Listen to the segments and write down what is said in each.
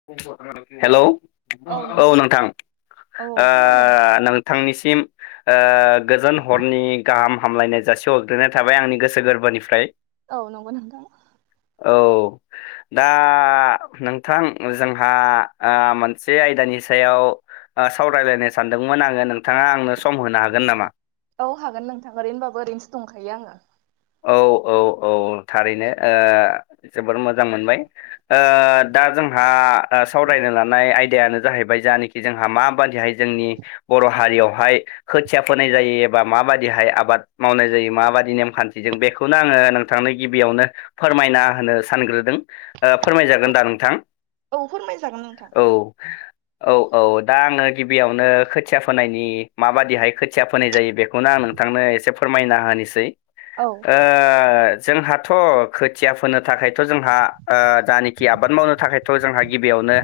[inaudible] Hello औ नोंथां औ औ ओ खोनादों नों थांनिसिम ओ गोजोन हरनि गाहाम हामलायनाय जासिहर जोननाय थाबाय आंनि गोसो गोरबोनिफ्राय। औ नोंगौ नोंथां। औ दा नोंथां जोंहा ओ मोनसे ओ आयदानि सायाव ओ सावरायलायनो सानदोंमोन आङो नों थाङा आंनो सम होनो हागोन नामा? औ हागोन नोंथां ओरैनोबाबो ओरैनोसो दंखायो आङो। औ औ औ थारैनो ओ जोबोर मोजां मोनबाय। ओ दा जोंहा ओ सावरायनो लानाय आयदायानो जाहैबाय जानिख दि जोंहा माबादिहाय जोंनि बर' हारियावहाय खोथिया फोनाय जायो एबा माबायदिहाय आबाद मावनाय जायो माबादि नेमखान दि जों बेखौनो आङो नोंथांनो गिबियावनो फोरमायना होनो सानग्रोदों। ओ फोरमायजागोन दा नोंथां? औ फोरमाय जागोन नोंथां। औ औ औ दा आङो गिबियावनो खोथिया फोनायनि माबादिहाय खोथिया फोनाय जायो बेख खौनो आं नोंथांनो एसे फोरमायना होनिसै। औ ओ ओ जोंहाथ' खोथिया फोनो थाखायथ' जोंहा ओ जानोखि आबाद मावनो थाखाय थ' जोंहा गिबियावनो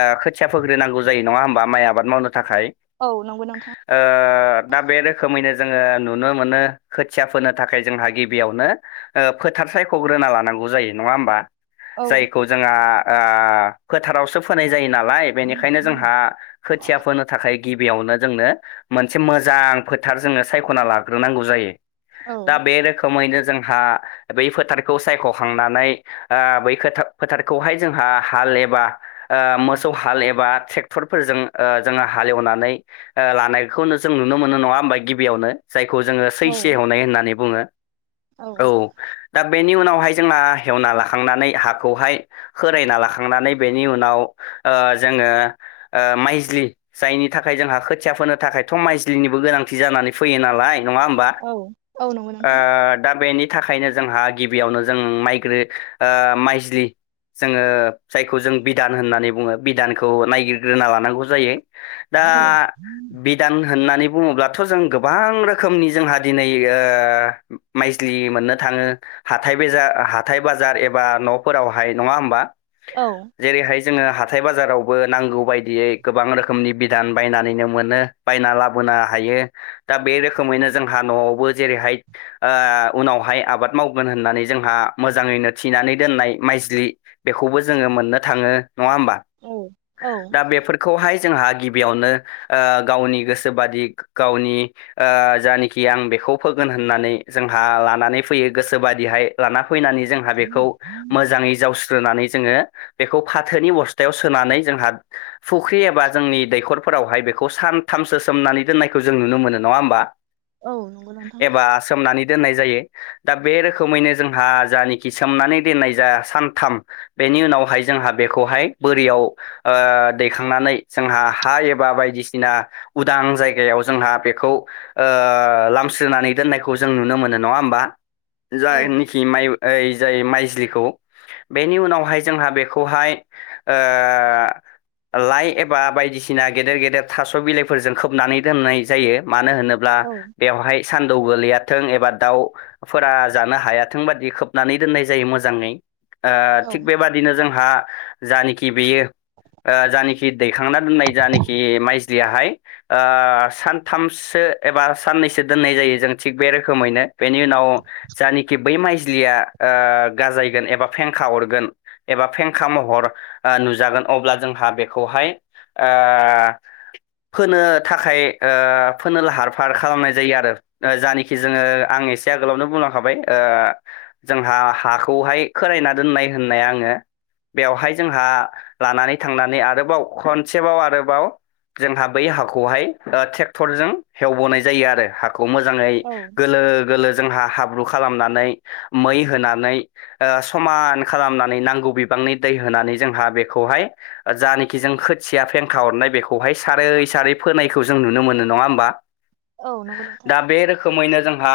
ओ खोथिया फोग्रोनांगौ जायो नङा होमबा माइ आबाद मावनो थाखाय। औ नंगौ नोंथां। ओ दा बे रोखोमैनो जोङो नुनो मोनो खोथिया फोनो थाखाय जोंहा गिबियावनो ओ फोथार सायख'ग्रोना लानांगौ जायो नङा होमबा औ जायखौ जोंहा ओ फोथारावसो फोनाय जायो नालाय बेनिखायनो जोंहा खोथिया फोनो थाखाय गिबियावनो जोंनो मोनसे मोजां फोथार जोंनो सायख'ना लाग्रोनांगौ जायो। औ दा बे रोखोमैनो जोंहा बै फोथारखौ सायख'खांनानै ओ बै खोथाब फोथारखौहाय जोंहा हाल एबा ओ मोसौ हाल एबा थ्रेक्टरफोरजों ओ जों हालेवनानै ओ लानायखौनो जों नुनो मोनो नङा हमबा गिबियावनो। जायखौ जोङो औ सैसे एवनाय होननानै बुङो औ। दा बेनि उनावहाय जोंहा हेवना लाखांनानै हाखौहाय खोरायना लाखांनानै बेनि उनाव ओ जोङो माइज्लि जायनि थाखाय जोंहा खोथिया फोनो थाखायथ' माइज्लिनिबो गोनांथि जानानै फैयो नालाय नङा होमबा? औ औ नंगौ ओ नोंथां दा बेनि थाखायनो जोंहा गिबियावनो जों माइग्रो औ माइजलि जोङो जायखौ जों बिधान होननानै बुङो बिधानखौ नायगिरग्रोना लानांगौ जायो। दा औ बिदान होननानै बुङोब्लाथ' जों गोबां रोखोमनि जोंहा दिनै ओ ओ माइस्लि मोननो थाङो हाथथाय बेजा हाथाय बाजार एबा न'फोरावहाय नङा होमबा औ जेरैहाय जोङो हाथाय बाजारावबो नांगौ बायदियै गोबां रोखोमनि बिधान बायनानैनो मोनो। बायना लाबोनो हायो दा बे रोखोमैनो जोंहा न'आवबो जेरैहाय ओ उनावहाय आबाद मावगोन होननानै जोंहा मोजाङैनो थिनानै दोननाय माइजलि बेखौबो जोङो मोननो थाङो नङा हबा औ औ दा बेफोरखौहाय जोंहा गिबियावनो ओ गावनि गोसोोबादि गावनि ओ जायानखि आं बेखौ फोगोन होन होननानै जोंहा लानानै फैयो गोसोोबादिहाय लाना फैनानै जों जोंहा बेखौ मोजाङै जावस्रोनानै जोङो बेखौ फाथोनि अस्थायाव सोनानै जोंहा फुख्रि एबा जोंनि दैखरफोरावहाय बेखौ सानथामसो सोमनानै दोननायखौ जों नुनो मोनो नङा होमबा औ नंगौ नोंथां ओ सोमनानै दोननाय जायो। दा बे रोखोमैनो जोंहा जानखि सोमनानै दोननाय जा सानथाम बेनि उनावहाय जोंहा बेखौहाय बोरियाव ओ दैखांनानै जोंहा हा एबा बायदिसिना उदां जायगायाव जोंहा बेखौ ओ लामस्रोनानै दोननायखौ जों नुनो मोनो नङा होमबा औ जाय खि माइ ओ जाय माइजलिखौ बेनि उनावहाय जोंहा बेखौहाय ओ लाइ एबा बायदिसिना गेदेर गेदेर थास' बिलाइफोरजों खोबनानै दोननाय जायो मानो होनोब्ला औ बेवहाय स द गोलैयाथों एबा दाउफोरा जानो हायाथों बादि खोबनानै दोननाय जायो मोजाङै ओ औ थिग बेबादिनो जोंहा जानखि बेयो ओ जानाखि दैखांना दोननाय जानाखि माइजलियाहाय ओ सानथामसो एबा साननैसो दोननाय जायो जों थिग बे रोखोमैनो बेनि उनाव जानखि बै माइजलिया ओ गाजायगोन एबा फेंखा अरगोन एबा फेंखा महर ओ नुजागोन अब्ला जोंहा बेखौहाय ओ फोनो थाखाय ओ फोनो लाहार फाहार खालामनाय जायो आरो ओ जायानखि जोङो आं एसे आगोलावनो बुंलांखाबाय ओ जोंहा हाखौहाय खोराययना दोननाय होननाय आङो बेवहाय जोंहा लानानै थांनानै आरोबाव खनसेबाव आरोबाव जोंहा बै हाखौहाय ट्रेक्टर जों हेवबोनाय जायो आरो ह मोजाङै औ गोरल गोरलोलो जोंहा हाब्रु खालामनानै मै होनानै ओ समान खालामनानै नांगौ बिबांनि दै होनानै जोंहा बेखौहाय जानखि जों खोथिया फेंखा हरनाय बेखौहाय सारै सारै फोनायखौ जों नुनो मोनो नङा होमबा। औ नंगौ नों। दा बे रोखोमैनो जोंहा।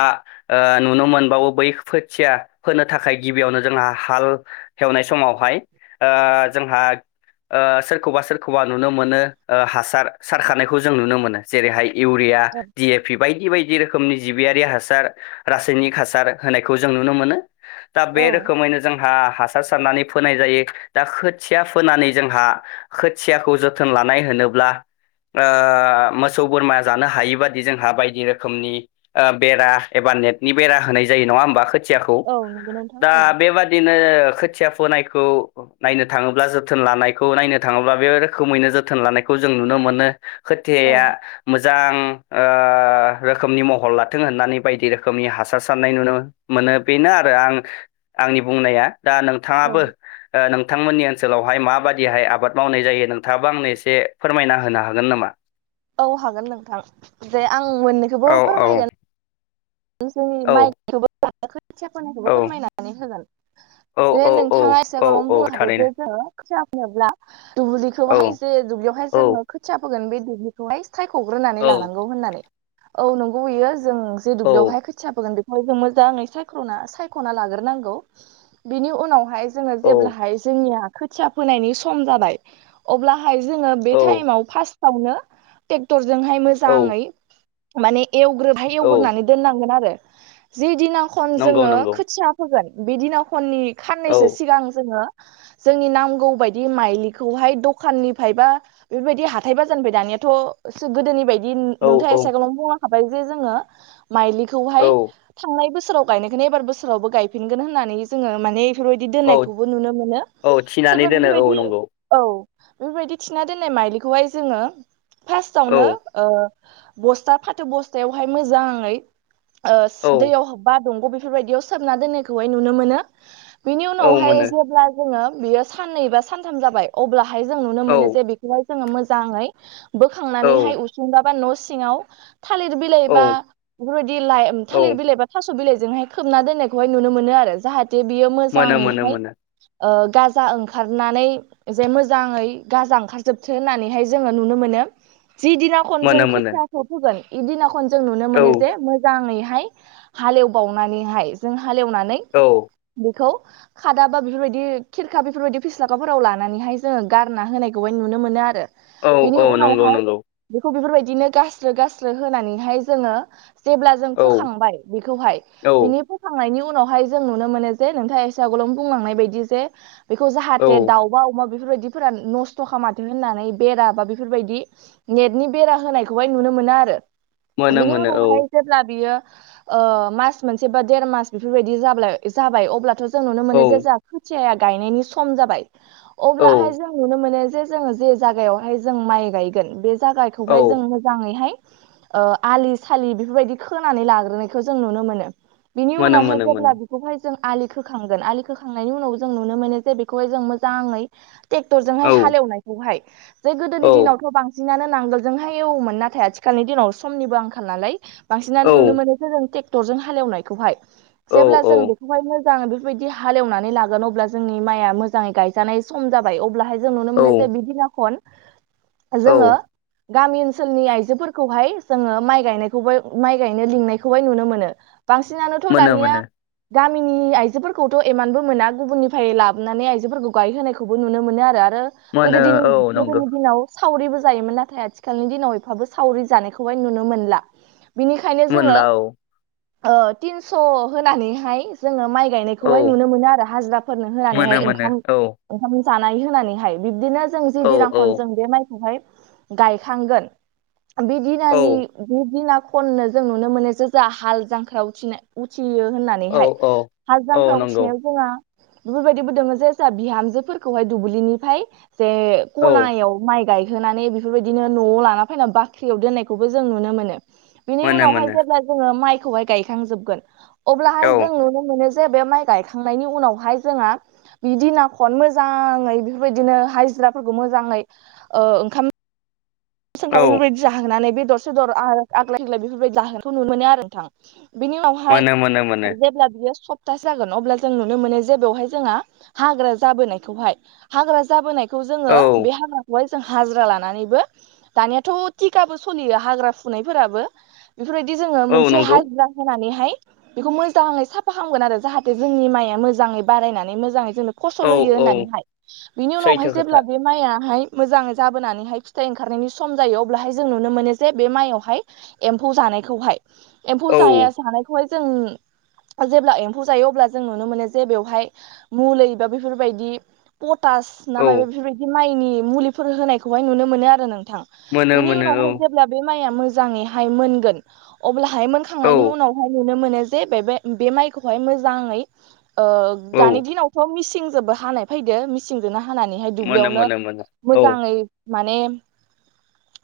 ओ नुनो मोनबावो बै खोथिया फोनो थाखाय गिबियावनो जोंहा हाल एवनाय समावहाय ओ जोंहा। ओ सोरखौबा सोरखौबा नुनो मोनो ओ हासार सारखानायखौ जों नुनो मोनो जेरैहाय इउरिया, औ डि एपि बायदि बायदि। बायदि रोखोमनि जिबियारि हासार रासायनिक हासार होनायखौ जों नुनो मोनो। दा बे औ रोखोमैनो जोंहा हासार सारनानै फोनाय जायो दा खोथिया फोनानै जोंहा खोथियाखौ जोथोन लानाय होनोब्ला ओ मोसौ बोरमा जानो हायि बादि जोंहा बायदि रोक्ष रोखोनि ओ बेरा एबा नेटनि बेरा होनाय जायो नङा होमबा? खो खोथियाखौ औ नंगौ नोंथां दा औ बेबादिनो खोथिया फोनायखौ नायनो थाङोब्ला जोथोन लानायखौ नायनो थाङोब्ला बे रोखोमैनो जोथोन लानायखौ जों नुनो मोनो। औ खोथिआया मोजां ओ रोखोमनि महर लाथों होननानै बायदि रोखोमनि हासार साननाय नुनो मोनो बेनो आरो आं आंनि बुंनाया दा औ नोंथाङाबो ओ नोंथांमोननि ओनसोलावहाय माबादिहाय आबाद मावनाय जायो नोंथाङाबो आंनो एसे फोरमायना होनो हागोन नामा? औ हागोन नोंथां जे आं औ मोननैखौबो फोरमायगोन जोंनि औ माइखौबो खोथिया औ फोनायखौबो फोरमायनानै होगोन। ए औ नोंथाङा औ एसे औ गोलावनो औ बुंनो हादो थारैनो [unintelligible] औ दुब्लिखौहाय जे दुब्लियावहाय औ जोङो खोथिया फोगोन बे दुब्लिखौहाय साइख'ग्रोनानै औ लानांगौ होननानै औ नंगौ बियो जों जे दुब्लियावहाय खोथिया फोगोन बेखौहाय जों मोजाङै सायख्र'ना सायख'ना लाग्रोनांगौ बिनि उनावहाय जोङो औ जेब्लाहाय जोंनिया खोथिया फोनायनि सम जाबाय अब्लाहाय जोङो बे थाइमाव फासटावनो ट्रेक्टरजोंहाय औ मोजाङै माने एवग्रोहाय औ एवग्रोनानै दोननांगोन आरो जि दिनाव खन नंगौ जोङो नंगौ खोथिया फोगोन बे दिना खननि औ खाननैसो सिगां जोङो जोंनि नांगौ बायदि माइलिखौहाय दखाननिफ्राय बा बेफोरबायदि हाथाय बाजारनिफ्राय दानियाथ'एसे गोदोनि बायदि औ [unintelligible] नोंथाङा औ एसे आगोलाव बुंनो हाबाय जे जोङो माइलिखौहाय औ थांनाय बोसोराव गायनायखौनो एबार बोसोरावबो गायफिनगोन होननानै जोङो माने बेफोरबायदि औ दोननायखौबो नुनो मोनो औ थिनानै सोरबा दोनो औ बेफोरबायदि नंगौ औ बेफोरबायदि थिना दोननाय माइलिखौहाय जोङो औ फार्स्टआवनो ओ बस्था फाथो बस्थायावहाय मोजाङै ओ औ दैयाव हाबबा दंग' बेफोरबायदियाव सोबना दोननायखौहाय नुनो मोनो। बिनि औ उनावहाय मोनो जेब्ला जोङो बियो साननै बा सानथाम जाबाय अब्लाहाय जों नुनो औ मोनो जे बे खौहाय जोङो मोजाङै औ बोखांनानैहाय उसुंब बा न' सिङाव थालिर बिलाइ औ बा बेफोरबायदि लाइ औ थालिर बिलाइ बिलाइ बा थास' बिलाइजोंहाय खोबना दोननायहाय नुनो मोनो आरो जाहाथे बियो मोनो मोनो मोजाङैहाय मोनो ओ गाजा ओंखारनानै जे मोजाङै गाजा ओंखारजोबथों होननानैहाय जोङो नुनो मोनो जि दिनाव खन जों मोनो मोनो खोथियाखौ फोगोन इदिना खन जों नुनो औ मोनो मोजाङै हाय हालेवबावनानैहाय जों हालेवनानै औ। बेखौ खादा बा बेफोरबायदि खिरखा बेफोरबायदि फिस्लागाफोराव लानानैहाय जोङो गारना होनायखौहाय नुनो मोनो आरो। औ बेनि औ नंगौ उनावहाय नंगौ बेखौ बेफोरबायदिनो गास्रो गास्रो होनानैहाय जोङो जेब्ला जों औ फोखांबाय बेखौहाय औ बिनि खांनायनि उनावहाय जों नुनो मोनो जे नोंथाङा एसे आगोलाव बुंलांनाय बायदि जे बेखौ औ जाहाथे दाउबा अमा बेफोरबायदिफोरा नस्थ' खालामाथों होननानै बेरा बा बेफोरबायदि नेटनि बेरा होनायखौहाय नुनो मोनो आरो मोनो बेनि मोनो औ उनावहाय जेब्ला बियो ओ मास मोनसे बा देर मास बेफोरबायदि जाब्लाय जाबाय अब्लाथ' जों नुनो औ मोनो जे जोंहा खोथिया गायनायनि सम जाबाय औ अब्लाहाय जों जों नुनो मोनो जे जोङो जे जायगायावहाय जों माइ गायगोन बे औ जागाखौहाय जों मोजां मोजाङैहाय ओ आलि सालि बेफोरबायदि खोनानै लाग्रोनायखौ जों नुनो मोनो। बिनि मोनो उनावहाय मोनो जेब्ला मोनो बेखौहाय जों आलि खोखांगोन आलि खोखांनायनि उनाव जों नुनो मोनो जे बेखौहाय जों मोजाङै औ टेक्टरजोंहाय हालेवनायखौहाय जे गोदोनि औ दिनावथ' बां जोंहालाय नांगोलजोंहाय एवोमोन नाथाय आथिखालनि दिनाव समनिबो आंखाल नालाय औ बांसिनानो नुनो मोनो जों ट्रेक्टर जजों हालेवनायखौहाय औ जेब्ला जों औ महाय मोजाङै बेफोरबायदि हालेवनानै लागोन अब्ला जोंनि माइआ मोजाङै गायजानाय सम जाबाय अब्लाहाय जों नुनो मोनो जे औ बिदिना खन औ जोङो गामि ओनसोलनि आइजोफोरखौहाय जोङो माइ गायनायखौबो माइ गायनो लिंनायखौहाय नुनो मोनो बांसिनानोथ' मोनो दानिया मोनो गामिनि आइजोफोरखौथ' एमानबो मोना गुबुननिफ्राय लाबोनानै आइजोफोरखौ गायहोनायखौ -खौबो नुनो मोनो आरो आरो मोनो गोदो दि औ नंगौ गोदोनि दिनाव सावरिबो जायोमोन नाथाय आथिखालनि दिनाव एफाबो सावरि जानायखौहाय नुनो मोनला बिनिखायनो जोङो मोनला औ थिनस' होनानैहाय जोङो माइ औ गायनायखौहाय नुनो मोनो आरो हाजिराफोरनो होनानैहाय मोनो मोनो ओंखाम औ ओंखाम जानाय होनानैहाय बिब्दिनो जों जि औ दिनांखौनो जों बे माइखौहाय गायखांगोन बे औ दिनानि बे दिना खननो जों नुनो मोनो जो जों हाल जांख्रायाव उनाय उथियो होननानै औ औ [unintelligible] हाल औ जांख्रा नंगौ उथिनायाव जोंहा बेफोरबायदिबो दङो जे जाहा बिहामजोफोरखौहाय दुब्लिनिफ्राय जे औ खनायाव माइ गायहोनानै बेफोरबायदिनो न'आव लाना फैनानै बाख्रियाव दोननायखौबो जों नुनो मोनो बिनि मोनो उनावहाय मोनो जेब्ला जोङो माइखौहाय गायखांजोबगोन अब्लाहाय औ जों नुनो मोनो जे बे माइ गायखांनायनि उनावहाय जोंङहा बिदि न खन मोजाङै बेफोरबायदिनो हाजिराफोरखौ मोजाङै ओंखाम सोंखां औ बेफोरबायदि जाहोनानै बेदरसे दर आग्लाय थेगायफोरबायदि जाहोनायखौ नु मोनो आरो नोंथां बिनि उनावहाय मोनो मोनो मोनो जेब्ला बियो स ास जागोन अब्ला जों नुनो मोनो जे बेवहाय जोंहा हाग्रा जाबोनायखौहाय हाग्रा जाबोनाय बे खौ जोङो औ बे हाब्राखौहाय जों हाजिरा लानानैबो दानियाथ' थटिकाबो सोलियो हाग्रा फुनायफोराबो बेफोरबायदि जोङो औ मोनसे नंगौ हा हुरिरा होनानैहाय बेखौ मोजाङै साफा खालामामगोन आरो जाहाथे जोंनि माइआ मोजाङै बारायनानै मोजाङै जों औ फसल होयो औ होननानैहाय बिनि सैथो उनावहाय खोथा जेब्ला बे माइआाहाय मोजाङै जाबोनानैहाय फिथाइ ओंखारनायनि सम जायो अब्लाहाय जों नुनो मोनो जे बे माइआवहाय एम्फौ जानायखौहाय एम्फौ औ जाया जानायखौहाय जोंनि जेब्ला एम्फौ जायो अब्ला जों नुनो मोनो जे बेवहाय मलै बा बेफोरबायदि पटास ना औ माय बेफोरबायदि माइनि मुलिफोर होनायखौहाय नुनो मोनो आरो नोंथां मोनो बेनि मोनो औ उनावहाय जे अ बे मआ मोज मोनोन अ औ मोनखांनायनि उनावहाय ननो मोन माइखौ मो औ द दिनाव थ' मिसिंजोंबो हानाय फैदो मिसिंजोंनो हानानैहाय मोनो दुब्लियावनो मोनो मोनो औ मोजाङै माने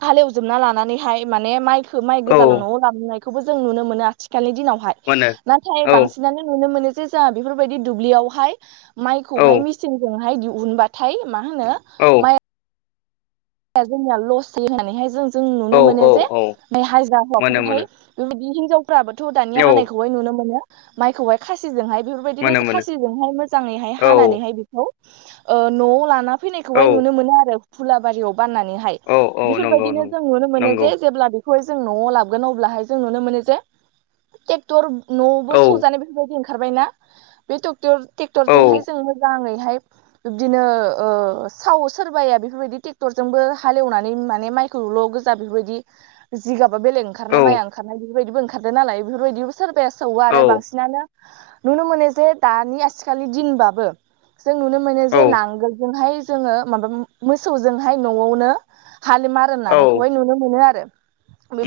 हालेवजोबना लानानैहाय माने माइखौो माइ औ गोजाल' न'आव नायबो जों नुनो मोन आथिखालनि दिनावहाय मोनो नाथाय औ बांसिनानो नुनो मोनो जे जोंहा बेफोरबायदि दुब्लियावहाय औ माइखौहाय मेचनजोंहाय दिहुनबाथाय मा होनो औ। जोंनिया लस होननानैहाय जों जों नुनो मोनो जे औ बे हाजिरा मोनो हौवाफोरहाय मोनो बेबायदि हिनजावफ्राबोथ' दानिया औ हानायखौहाय नुनो मोनो माइखौहाय खासिजोंहाय बेफोरबायदिनो मोनो मोनो खासिजोंहाय मोजाङैहाय औ हानानैहाय बेखौ न'आव लाना औ फैनायखौहाय नुनो मोनो आरो फुलाबारियाव बाननानैह औ औ नंगौ बेफोरबायदिनो नंगौ जों नुनो मोनो नंगौ जे जेब्ला लाोन जनो औ स बेफोरबायदि ओंखारबायनाा बे ट्रेक्टर औ जजोंहाय जोंो मोजाङैहाय बिबदिनो ओ सावो सोरबाया बेफोरबायदि टिक टेक्टर जोंबो हालेवनानै माने माइखौल' गोजा बेफोरबायदि जिगाबा बेलेग औ ओंखारनाय माइआ ओंखारनाय बेफोरबायदिबो ओंखारदों नालाय बेफोरबायदिबो सोरबाया सौवौ औ आरो बांसिनानो नुनो मोनो जे दानि आथिखालि दिनबाबो जों नुनो मोनो जे नांगोलजोंहाय जोङो माबा मोसौ जोंहाय न'आवनो [unintelligible] औ नुनो मोनो आरो।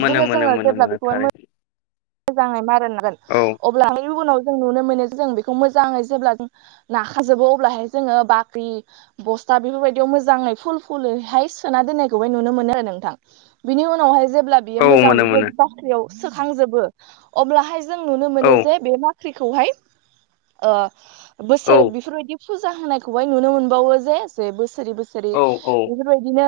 मोनो मोनो जोङो मोनो जेब्ला मोनो बेखौहाय थारैनो मोजाङै मार होनांगोन औ। अब्ला उनाव जों नुनो मोनो जों बेखौ मोजाङै जेब्ला जों नाखाजोबो अब्लाहाय जोङो बाख्रि बस्था बेफोरबायदियाव मोजाङै फुल फुलहाय सोना दोननायखौबो नुनो मोनो आरो नोंथां। बिनि उनावहाय जेब्ला औ बियो मोजां मोनो मोनो बेफोरबायदि बाख्रियाव सोखांजोबो अब्लाहाय जों नुनो औ मोनो जे बे माख्रिखौहाय‌ ओ औ बोसोर बेफोरबायदि फुजा होनायखौहाय नुनो मोनबावो जे जे बोसोरै बोसोरै औ बे बेबायदिनो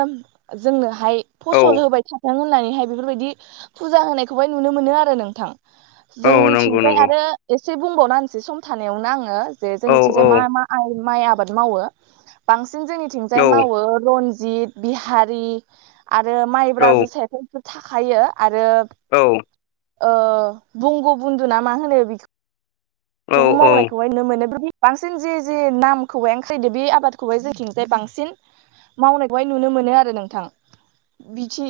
जोंनोहाय औ फसल होबाय थानाय [unintelligible] होननानैहाय बेफोरबायदि फुजा होनायखौहाय नुनो मोनो आरो नोंथां। औ नंगौ जोंनिथिंजाय नंगौ आरो एसे बुंबावनासै सम थानायावनो आङो जे औ औ जोंनिथिंजाय मा मा माइ आबाद मावो बांसिन जोंनिथिंजाय मावो रन जित बिहारि आरो माइब्रा औ जोसायाथ' बेफोर थाखायो आरो औ। ओ बंगु बुन्दु ना मा होनो बेखौ औ थबो औ मावनायखौाय [unintelligible] नुनो मोनो बांसिन जे जे नामखौहायन [unintelligible] बे आबादखौय जेथिंजाय बांसिन मावनायखौहाय नुनो मोनो आरो नोंथां बिथि